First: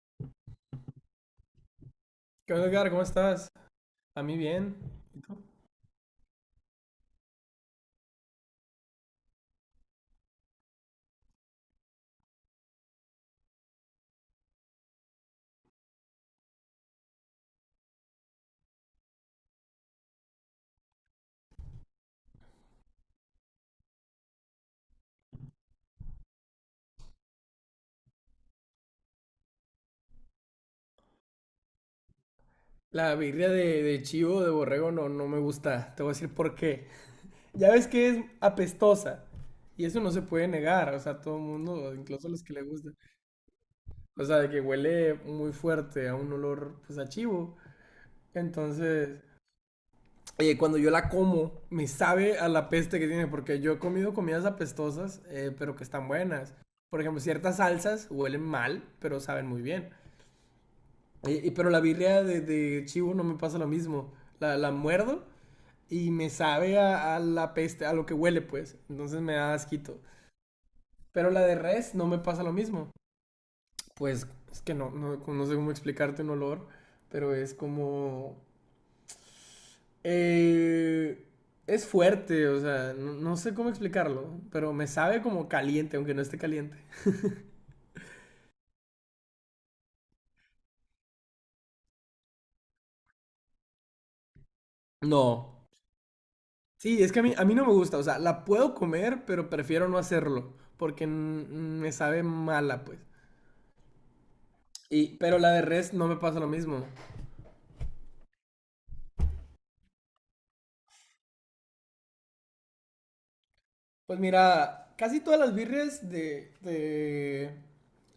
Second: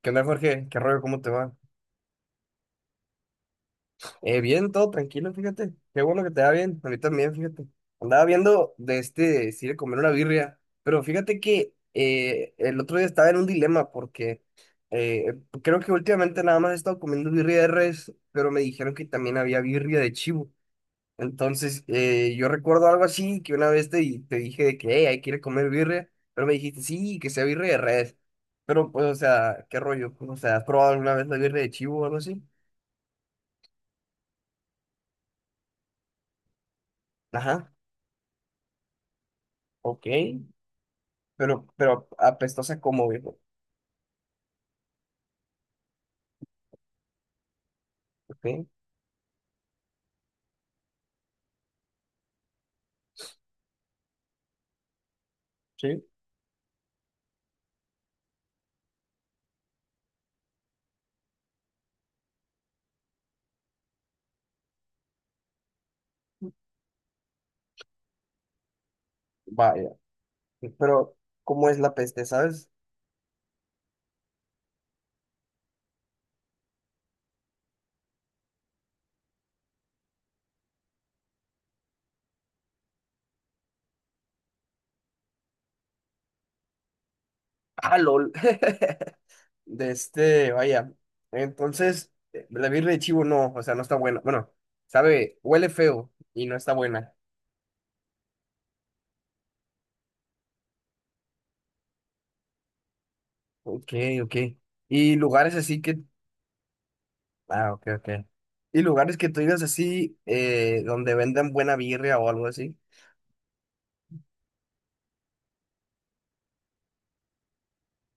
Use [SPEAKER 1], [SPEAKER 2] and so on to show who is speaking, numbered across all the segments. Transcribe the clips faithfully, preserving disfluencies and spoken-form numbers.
[SPEAKER 1] ¿Qué onda, Jorge? ¿Qué rollo? ¿Cómo te va?
[SPEAKER 2] ¿Qué onda, Edgar? ¿Cómo estás? A mí
[SPEAKER 1] Eh, bien,
[SPEAKER 2] bien.
[SPEAKER 1] todo
[SPEAKER 2] ¿Y
[SPEAKER 1] tranquilo,
[SPEAKER 2] tú?
[SPEAKER 1] fíjate. Qué bueno que te va bien. A mí también, fíjate. Andaba viendo de este, si de comer una birria. Pero fíjate que eh, el otro día estaba en un dilema porque eh, creo que últimamente nada más he estado comiendo birria de res, pero me dijeron que también había birria de chivo. Entonces, eh, yo recuerdo algo así, que una vez te, di- te dije de que, hey, hay que ir a comer birria, pero me dijiste, sí, que sea birria de res. Pero, pues, o sea, ¿qué rollo? O sea, ¿has probado alguna vez la birria de chivo o algo así?
[SPEAKER 2] La birria de, de chivo, de borrego, no, no me gusta. Te voy a decir por qué. Ya
[SPEAKER 1] Ajá,
[SPEAKER 2] ves que es apestosa. Y eso
[SPEAKER 1] ok,
[SPEAKER 2] no se puede negar. O sea, todo el
[SPEAKER 1] pero,
[SPEAKER 2] mundo,
[SPEAKER 1] pero
[SPEAKER 2] incluso los que le
[SPEAKER 1] apestosa
[SPEAKER 2] gusta.
[SPEAKER 1] como, viejo,
[SPEAKER 2] O sea, de que huele muy fuerte a un olor, pues, a chivo.
[SPEAKER 1] ok,
[SPEAKER 2] Entonces, oye, cuando yo la como, me sabe a la peste que tiene. Porque yo he comido comidas apestosas, eh, pero que
[SPEAKER 1] sí,
[SPEAKER 2] están buenas. Por ejemplo, ciertas salsas huelen mal, pero saben muy bien. Y, y- pero la birria de, de chivo no me pasa lo mismo. La, la muerdo y me sabe a, a la peste, a lo que huele, pues. Entonces me da
[SPEAKER 1] vaya,
[SPEAKER 2] asquito.
[SPEAKER 1] pero
[SPEAKER 2] Pero la de
[SPEAKER 1] ¿cómo es la
[SPEAKER 2] res no me
[SPEAKER 1] peste,
[SPEAKER 2] pasa lo
[SPEAKER 1] sabes?
[SPEAKER 2] mismo. Pues es que no, no, no sé cómo explicarte un olor, pero es como, eh, es fuerte, o sea, no, no sé cómo explicarlo, pero me sabe como caliente, aunque no esté caliente.
[SPEAKER 1] Ah, lol, de este, vaya, entonces, eh, la birria de chivo no, o sea, no está buena, bueno, sabe,
[SPEAKER 2] No.
[SPEAKER 1] huele feo y no está
[SPEAKER 2] Sí, es
[SPEAKER 1] buena,
[SPEAKER 2] que a mí, a mí no me gusta, o sea, la puedo comer, pero prefiero no hacerlo, porque mm, me sabe mala, pues.
[SPEAKER 1] ok, ok, y
[SPEAKER 2] Y, pero la
[SPEAKER 1] lugares
[SPEAKER 2] de
[SPEAKER 1] así
[SPEAKER 2] res
[SPEAKER 1] que,
[SPEAKER 2] no me pasa lo mismo.
[SPEAKER 1] ah, ok, ok, y lugares que tú digas así, eh, donde vendan buena birria o algo así,
[SPEAKER 2] Pues mira, casi todas las birres de, de,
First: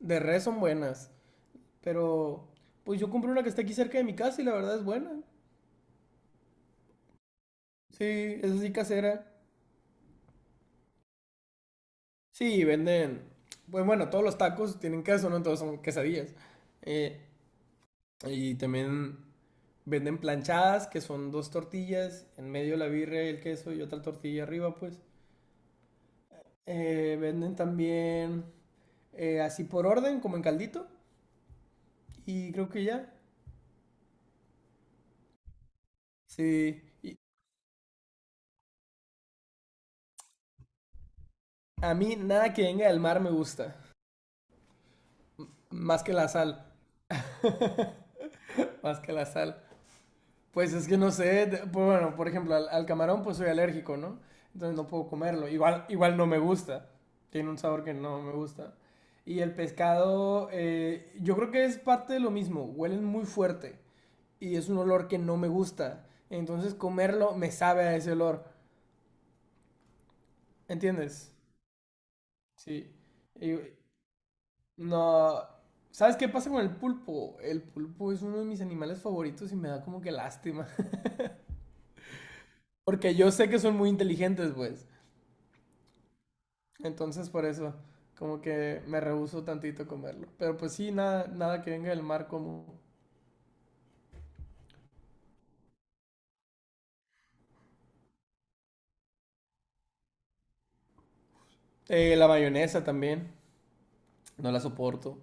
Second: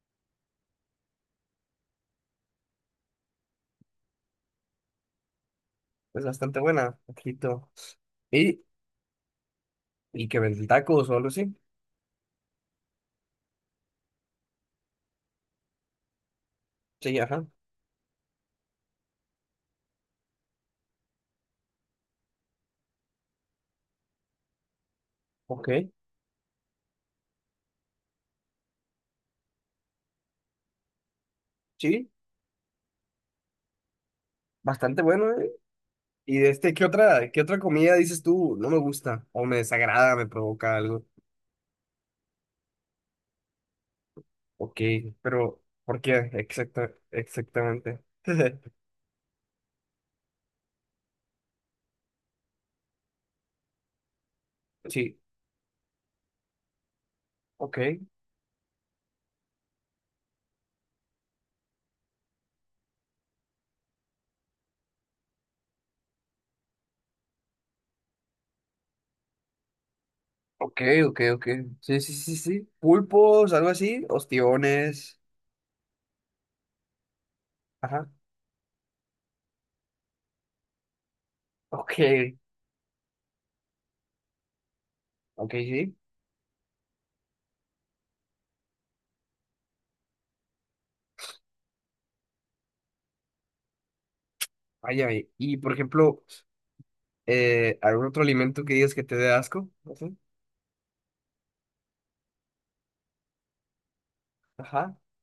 [SPEAKER 2] de res son buenas. Pero pues yo compré una que está aquí cerca de mi casa y la verdad es buena.
[SPEAKER 1] es bastante buena, ojito,
[SPEAKER 2] Sí, es
[SPEAKER 1] y,
[SPEAKER 2] así casera.
[SPEAKER 1] y que venden tacos o algo así.
[SPEAKER 2] Sí, venden. Pues bueno, todos los tacos tienen queso, ¿no? Entonces son quesadillas.
[SPEAKER 1] Sí,
[SPEAKER 2] Eh,
[SPEAKER 1] ajá.
[SPEAKER 2] y también venden planchadas, que son dos tortillas, en medio la birra, el queso y otra tortilla arriba, pues.
[SPEAKER 1] Ok,
[SPEAKER 2] Eh, venden también eh, así por orden, como en caldito.
[SPEAKER 1] sí,
[SPEAKER 2] Y creo que ya.
[SPEAKER 1] bastante bueno, ¿eh? Y de este,
[SPEAKER 2] Sí.
[SPEAKER 1] ¿qué
[SPEAKER 2] Y
[SPEAKER 1] otra, qué otra comida dices tú? No me gusta, o me desagrada, me provoca algo.
[SPEAKER 2] a mí nada que venga del mar me gusta.
[SPEAKER 1] Ok, pero ¿por
[SPEAKER 2] Más que la
[SPEAKER 1] qué?
[SPEAKER 2] sal.
[SPEAKER 1] Exacta, exactamente.
[SPEAKER 2] Más que la sal. Pues es que no sé. de- pues bueno, por ejemplo, al, al camarón pues soy alérgico, ¿no? Entonces no puedo
[SPEAKER 1] Sí,
[SPEAKER 2] comerlo. Igual, igual no me gusta. Tiene un
[SPEAKER 1] ok,
[SPEAKER 2] sabor que no me gusta. Y el pescado, eh, yo creo que es parte de lo mismo. Huelen muy fuerte. Y es un olor que no me gusta. Entonces comerlo me sabe a ese olor.
[SPEAKER 1] ok, ok,
[SPEAKER 2] ¿Entiendes?
[SPEAKER 1] ok. Sí, sí, sí, sí.
[SPEAKER 2] Sí.
[SPEAKER 1] Pulpos, algo
[SPEAKER 2] Y-
[SPEAKER 1] así, ostiones.
[SPEAKER 2] No, ¿sabes qué pasa con el pulpo? El
[SPEAKER 1] Ajá.
[SPEAKER 2] pulpo es uno de mis animales favoritos y me da como que lástima.
[SPEAKER 1] Ok,
[SPEAKER 2] Porque yo sé que son muy inteligentes, pues.
[SPEAKER 1] ok, sí.
[SPEAKER 2] Entonces por eso, como que me rehúso tantito a comerlo. Pero pues sí, nada, nada que venga del mar como.
[SPEAKER 1] Vaya, y, y, por ejemplo, eh, ¿algún otro alimento que digas que te dé asco? No sé.
[SPEAKER 2] Eh, la mayonesa también, no la
[SPEAKER 1] Ajá.
[SPEAKER 2] soporto.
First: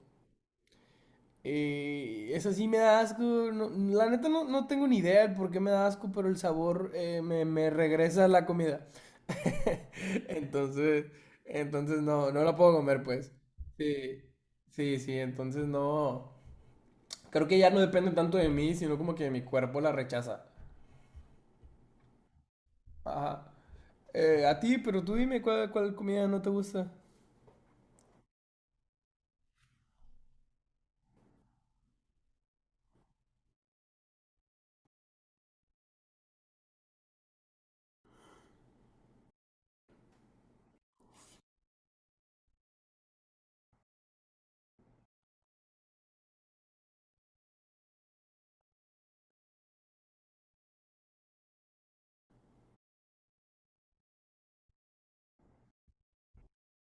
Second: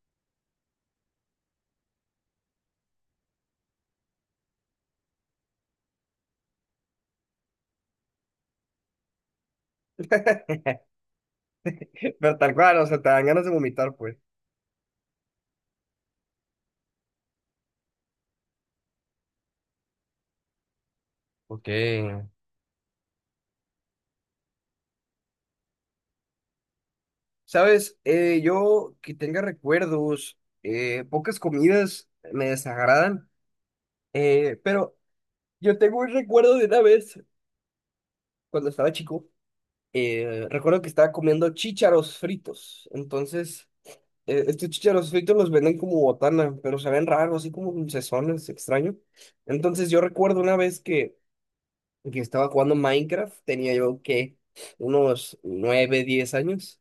[SPEAKER 2] Eh, esa sí me da asco. no- la neta no, no tengo ni idea de por qué me da asco, pero el sabor eh, me, me regresa a la comida. Entonces, entonces no,
[SPEAKER 1] Pero
[SPEAKER 2] no
[SPEAKER 1] tal
[SPEAKER 2] la puedo
[SPEAKER 1] cual, o sea,
[SPEAKER 2] comer,
[SPEAKER 1] te dan
[SPEAKER 2] pues.
[SPEAKER 1] ganas de vomitar, pues.
[SPEAKER 2] Sí, sí, sí, entonces no. Creo que ya no depende tanto de mí, sino como que mi cuerpo la rechaza.
[SPEAKER 1] Ok.
[SPEAKER 2] Ajá. Eh, a ti, pero tú dime cuál, cuál comida no te gusta.
[SPEAKER 1] Sabes, Eh, yo que tenga recuerdos, eh, pocas comidas me desagradan, eh, pero yo tengo un recuerdo de una vez cuando estaba chico. Eh, recuerdo que estaba comiendo chícharos fritos. Entonces, eh, estos chícharos fritos los venden como botana, pero se ven raros, así como dulcezones, extraño. Entonces, yo recuerdo una vez que, que estaba jugando Minecraft, tenía yo que unos nueve diez años.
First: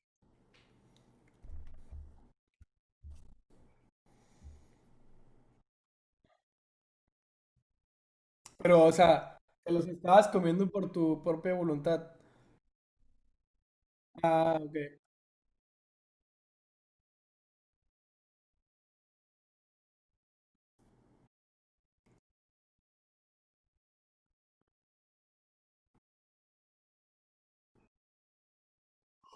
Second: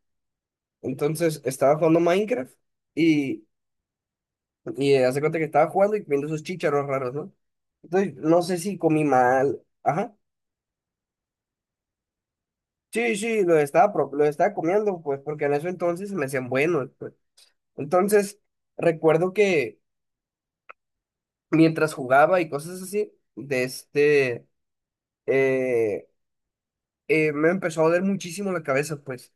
[SPEAKER 1] Entonces estaba jugando Minecraft y, y eh, hace cuenta que estaba jugando y viendo esos chícharos raros, ¿no? Entonces no sé si
[SPEAKER 2] Pero, o
[SPEAKER 1] comí
[SPEAKER 2] sea,
[SPEAKER 1] mal.
[SPEAKER 2] te los
[SPEAKER 1] Ajá.
[SPEAKER 2] estabas comiendo por tu propia voluntad.
[SPEAKER 1] Sí, sí, lo estaba, pro- lo estaba
[SPEAKER 2] Ah, ok.
[SPEAKER 1] comiendo, pues, porque en eso entonces se me hacían buenos, pues. Entonces, recuerdo que mientras jugaba y cosas así, de este, eh, eh, me empezó a doler muchísimo la cabeza, pues.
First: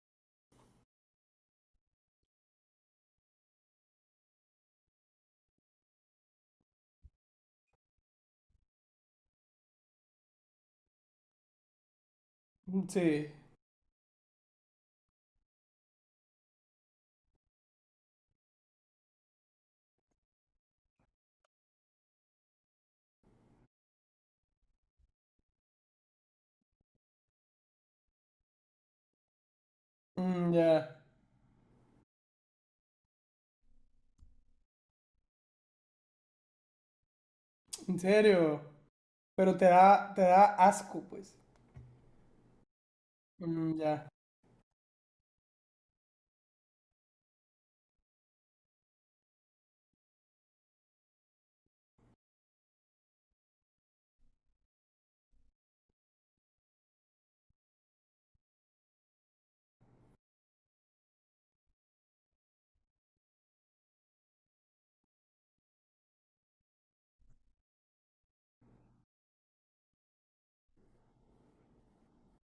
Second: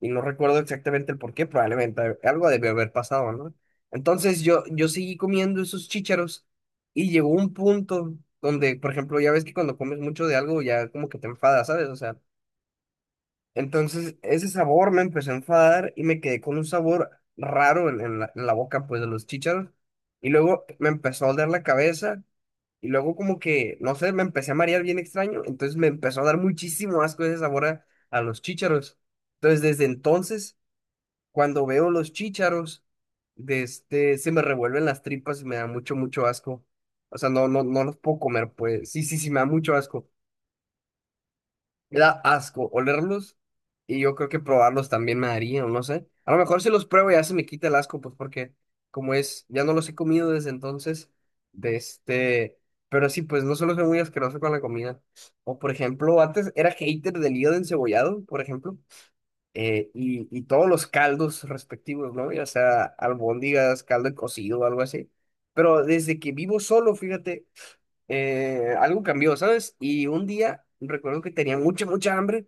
[SPEAKER 1] Y no recuerdo exactamente el por qué, probablemente algo debió haber pasado, ¿no? Entonces yo, yo seguí comiendo esos chícharos y llegó un punto donde, por ejemplo, ya ves que cuando comes mucho de algo ya como que te enfadas, ¿sabes? O sea,
[SPEAKER 2] Mm, sí.
[SPEAKER 1] entonces ese sabor me empezó a enfadar y me quedé con un sabor raro en, en la, en la boca, pues, de los chícharos. Y luego me empezó a doler la cabeza y luego como que, no sé, me empecé a marear bien extraño, entonces me empezó a dar muchísimo asco ese sabor a, a los chícharos. Entonces, desde
[SPEAKER 2] Mm,
[SPEAKER 1] entonces
[SPEAKER 2] ya.
[SPEAKER 1] cuando veo los chícharos, de este, se me revuelven las tripas y me da mucho, mucho asco. O sea, no, no, no los
[SPEAKER 2] En
[SPEAKER 1] puedo comer,
[SPEAKER 2] serio.
[SPEAKER 1] pues. Sí, sí, sí, me da
[SPEAKER 2] Pero te
[SPEAKER 1] mucho asco.
[SPEAKER 2] da, te da asco, pues.
[SPEAKER 1] Me da asco olerlos
[SPEAKER 2] Mm,
[SPEAKER 1] y
[SPEAKER 2] ya.
[SPEAKER 1] yo creo que probarlos también me daría, o no sé. A lo mejor si los pruebo ya se me quita el asco, pues porque como es, ya no los he comido desde entonces, de este... Pero sí, pues no solo soy muy asqueroso con la comida. O por ejemplo, antes era hater del hígado encebollado, por ejemplo eh, y, y todos los caldos respectivos, ¿no? Ya sea albóndigas, caldo de cocido, algo así. Pero desde que vivo solo, fíjate, eh, algo cambió, ¿sabes? Y un día recuerdo que tenía mucha, mucha hambre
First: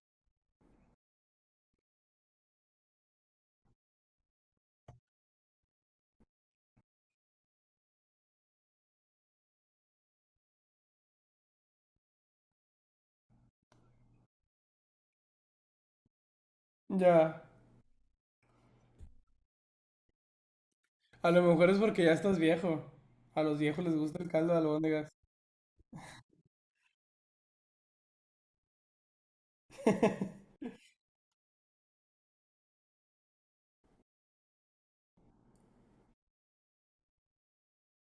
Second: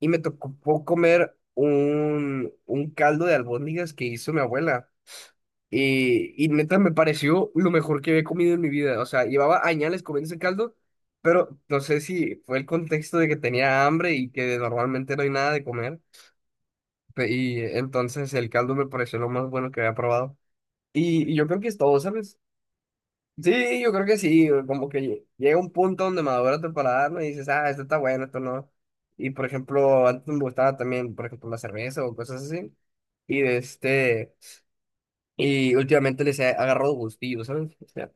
[SPEAKER 1] y me tocó comer un, un caldo de albóndigas que hizo mi abuela. Y, y neta me pareció lo mejor que había comido en mi vida. O sea, llevaba añales comiendo ese caldo, pero no sé si fue el contexto de que tenía hambre y que normalmente no hay nada de comer. Pe-
[SPEAKER 2] Ya.
[SPEAKER 1] Y entonces el caldo me pareció lo más bueno que había probado. Y,
[SPEAKER 2] A
[SPEAKER 1] y
[SPEAKER 2] lo
[SPEAKER 1] yo creo que
[SPEAKER 2] mejor
[SPEAKER 1] es
[SPEAKER 2] es
[SPEAKER 1] todo,
[SPEAKER 2] porque ya estás
[SPEAKER 1] ¿sabes?
[SPEAKER 2] viejo. A los
[SPEAKER 1] Sí,
[SPEAKER 2] viejos
[SPEAKER 1] yo
[SPEAKER 2] les
[SPEAKER 1] creo que
[SPEAKER 2] gusta el
[SPEAKER 1] sí.
[SPEAKER 2] caldo de
[SPEAKER 1] O como que
[SPEAKER 2] albóndigas.
[SPEAKER 1] lle- llega un punto donde madura tu paladar, ¿no? Y dices, ah, esto está bueno, esto no. Y por ejemplo, antes me gustaba también, por ejemplo, la cerveza o cosas así. Y de este, y últimamente les he agarrado gustillo, ¿sabes? O sea,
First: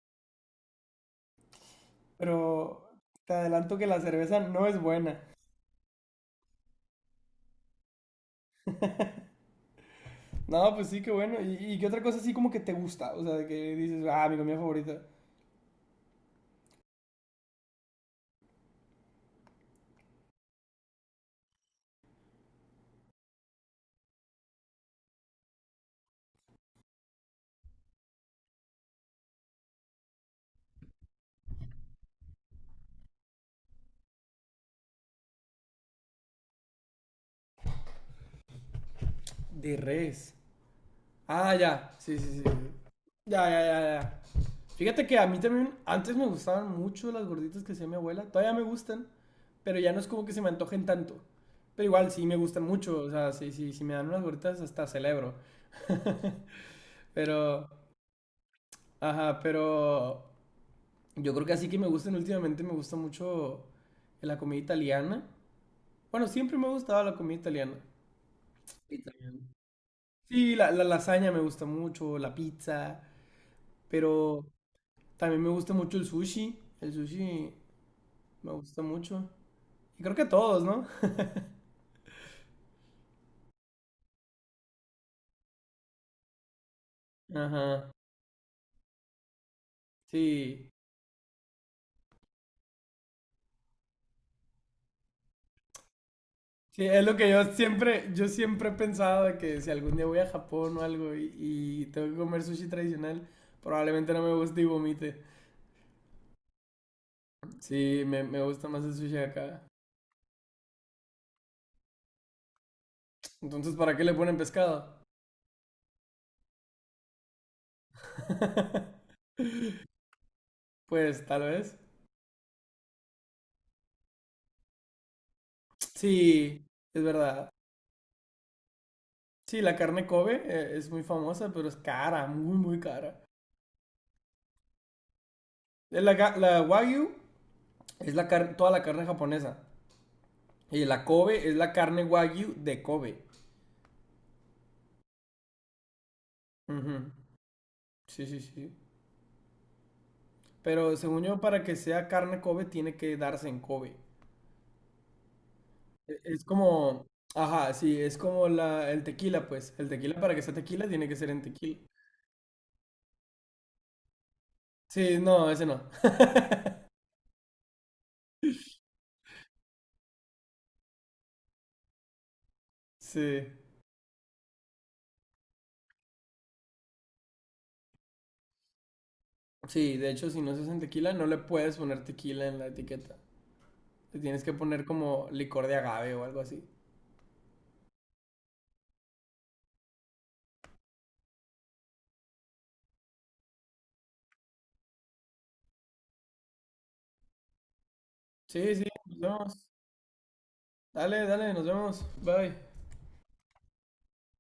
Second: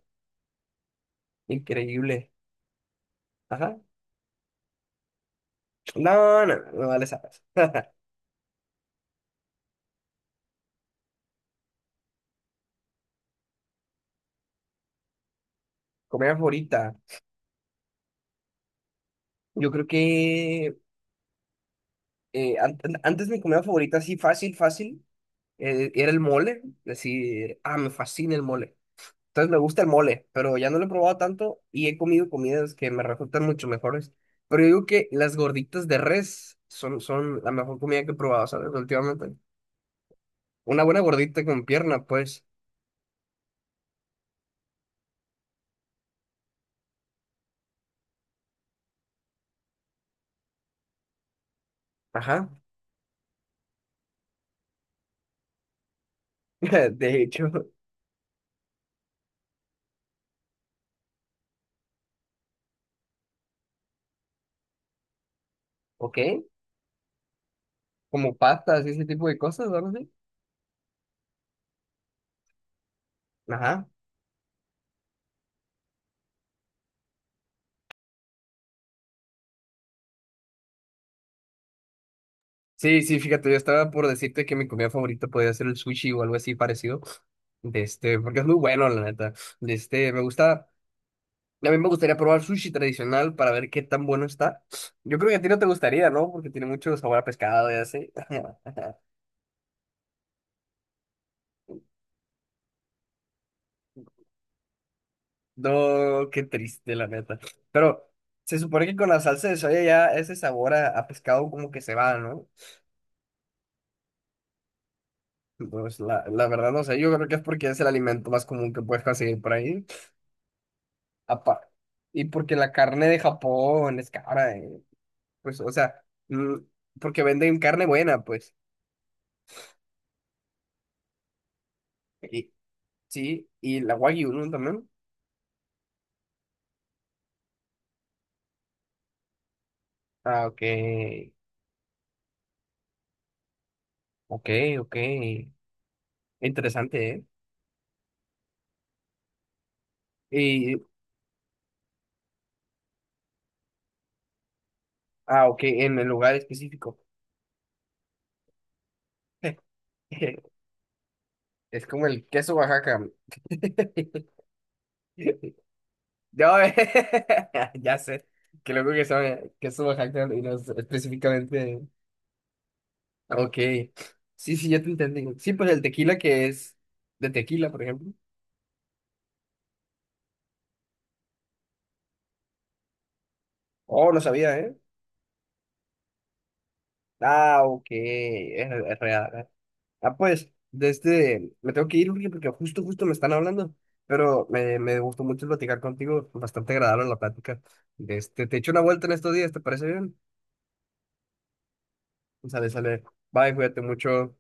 [SPEAKER 1] increíble.
[SPEAKER 2] Pero te
[SPEAKER 1] Ajá.
[SPEAKER 2] adelanto que la cerveza no es buena.
[SPEAKER 1] No, no, no, no vale, sabes.
[SPEAKER 2] No, pues sí, qué bueno. ¿Y, y qué otra cosa así como que te gusta? O sea, de que dices, ah, mi comida favorita.
[SPEAKER 1] Comida favorita. Yo creo que eh, an- an- antes mi comida favorita, así fácil, fácil. Eh, era el mole, decir, ah, me fascina el mole. Entonces me gusta el mole, pero ya no lo he probado tanto y he comido comidas que me resultan mucho mejores. Pero yo digo que las gorditas de res son, son la mejor comida que he probado, ¿sabes? Últimamente.
[SPEAKER 2] De res.
[SPEAKER 1] Una buena gordita
[SPEAKER 2] Ah,
[SPEAKER 1] con
[SPEAKER 2] ya.
[SPEAKER 1] pierna,
[SPEAKER 2] Sí, sí, sí.
[SPEAKER 1] pues.
[SPEAKER 2] Ya, ya, ya, ya. Fíjate que a mí también antes me gustaban mucho las gorditas que hacía mi abuela. Todavía me gustan, pero ya no es como que se me antojen tanto. Pero igual sí me
[SPEAKER 1] Ajá.
[SPEAKER 2] gustan mucho. O sea, sí, sí, si me dan unas gorditas hasta celebro.
[SPEAKER 1] De hecho,
[SPEAKER 2] Pero. Ajá, pero yo creo que así que me gustan últimamente, me gusta mucho la comida italiana.
[SPEAKER 1] ok.
[SPEAKER 2] Bueno, siempre me ha gustado la comida italiana.
[SPEAKER 1] Como pastas y ese tipo de
[SPEAKER 2] Italiana.
[SPEAKER 1] cosas, ¿no? Sí.
[SPEAKER 2] Sí, la, la lasaña me gusta mucho, la pizza,
[SPEAKER 1] Ajá.
[SPEAKER 2] pero también me gusta mucho el sushi. El sushi me gusta mucho. Y creo que todos, ¿no?
[SPEAKER 1] Sí, sí, fíjate, yo estaba por decirte que mi comida favorita podía ser el sushi o algo así parecido. De
[SPEAKER 2] Ajá,
[SPEAKER 1] este, porque es muy bueno, la neta. De este, me gusta.
[SPEAKER 2] sí.
[SPEAKER 1] A mí me gustaría probar sushi tradicional para ver qué tan bueno está. Yo creo que a ti no te gustaría, ¿no? Porque tiene
[SPEAKER 2] Sí,
[SPEAKER 1] mucho
[SPEAKER 2] es lo
[SPEAKER 1] sabor a
[SPEAKER 2] que yo
[SPEAKER 1] pescado y
[SPEAKER 2] siempre,
[SPEAKER 1] así.
[SPEAKER 2] yo siempre he pensado de que si algún día voy a Japón o algo y, y tengo que comer sushi tradicional, probablemente no me guste y vomite.
[SPEAKER 1] No, qué triste, la neta.
[SPEAKER 2] Sí,
[SPEAKER 1] Pero
[SPEAKER 2] me, me
[SPEAKER 1] se
[SPEAKER 2] gusta más
[SPEAKER 1] supone
[SPEAKER 2] el
[SPEAKER 1] que con
[SPEAKER 2] sushi
[SPEAKER 1] la
[SPEAKER 2] de
[SPEAKER 1] salsa de
[SPEAKER 2] acá.
[SPEAKER 1] soya ya ese sabor a, a pescado como que se va, ¿no?
[SPEAKER 2] Entonces, ¿para qué le ponen pescado?
[SPEAKER 1] Pues la, la verdad no sé, yo creo que es porque es el alimento más común que puedes conseguir por ahí.
[SPEAKER 2] Pues tal
[SPEAKER 1] Apa-
[SPEAKER 2] vez.
[SPEAKER 1] Y porque la carne de Japón es cara, eh. Pues, o sea, mm,
[SPEAKER 2] Sí, es
[SPEAKER 1] porque
[SPEAKER 2] verdad.
[SPEAKER 1] venden carne buena, pues.
[SPEAKER 2] Sí, la carne Kobe eh, es muy famosa, pero es cara,
[SPEAKER 1] Y,
[SPEAKER 2] muy, muy cara.
[SPEAKER 1] sí, y la wagyu, ¿no? También.
[SPEAKER 2] Eh, La, ga- la Wagyu es la car- toda la carne japonesa.
[SPEAKER 1] Ah, ok.
[SPEAKER 2] Y la Kobe es la carne Wagyu de Kobe.
[SPEAKER 1] Ok, ok. Interesante,
[SPEAKER 2] Ujú.
[SPEAKER 1] ¿eh?
[SPEAKER 2] Sí, sí, sí.
[SPEAKER 1] Y,
[SPEAKER 2] Pero según yo, para que sea carne Kobe, tiene que darse en Kobe.
[SPEAKER 1] ah, ok, en el
[SPEAKER 2] E-
[SPEAKER 1] lugar
[SPEAKER 2] Es
[SPEAKER 1] específico.
[SPEAKER 2] como, ajá, sí, es como la, el tequila, pues. El tequila para que sea tequila tiene que ser en tequila.
[SPEAKER 1] Es como el queso Oaxaca.
[SPEAKER 2] Sí, no, ese no.
[SPEAKER 1] No, ya sé. Qué loco que sabe queso Oaxaca y no sé específicamente.
[SPEAKER 2] Sí.
[SPEAKER 1] Ok. Sí, sí, ya te entendí. Sí, pues el tequila que es de tequila, por ejemplo.
[SPEAKER 2] Sí, de hecho, si no se hace en tequila, no le puedes poner tequila en la etiqueta.
[SPEAKER 1] Oh,
[SPEAKER 2] Le
[SPEAKER 1] no
[SPEAKER 2] tienes que
[SPEAKER 1] sabía, ¿eh?
[SPEAKER 2] poner como licor de agave o algo así.
[SPEAKER 1] Ah, ok. Es, es real. Ah, pues, de este, me tengo que ir, Uriel, porque justo, justo me están hablando, pero me, me gustó mucho platicar contigo, bastante agradable la plática. De este, te echo
[SPEAKER 2] Sí,
[SPEAKER 1] una
[SPEAKER 2] sí,
[SPEAKER 1] vuelta en
[SPEAKER 2] nos
[SPEAKER 1] estos días, ¿te
[SPEAKER 2] vemos.
[SPEAKER 1] parece bien?
[SPEAKER 2] Dale, dale, nos vemos. Bye.
[SPEAKER 1] Sale, sale. Bye, cuídate mucho.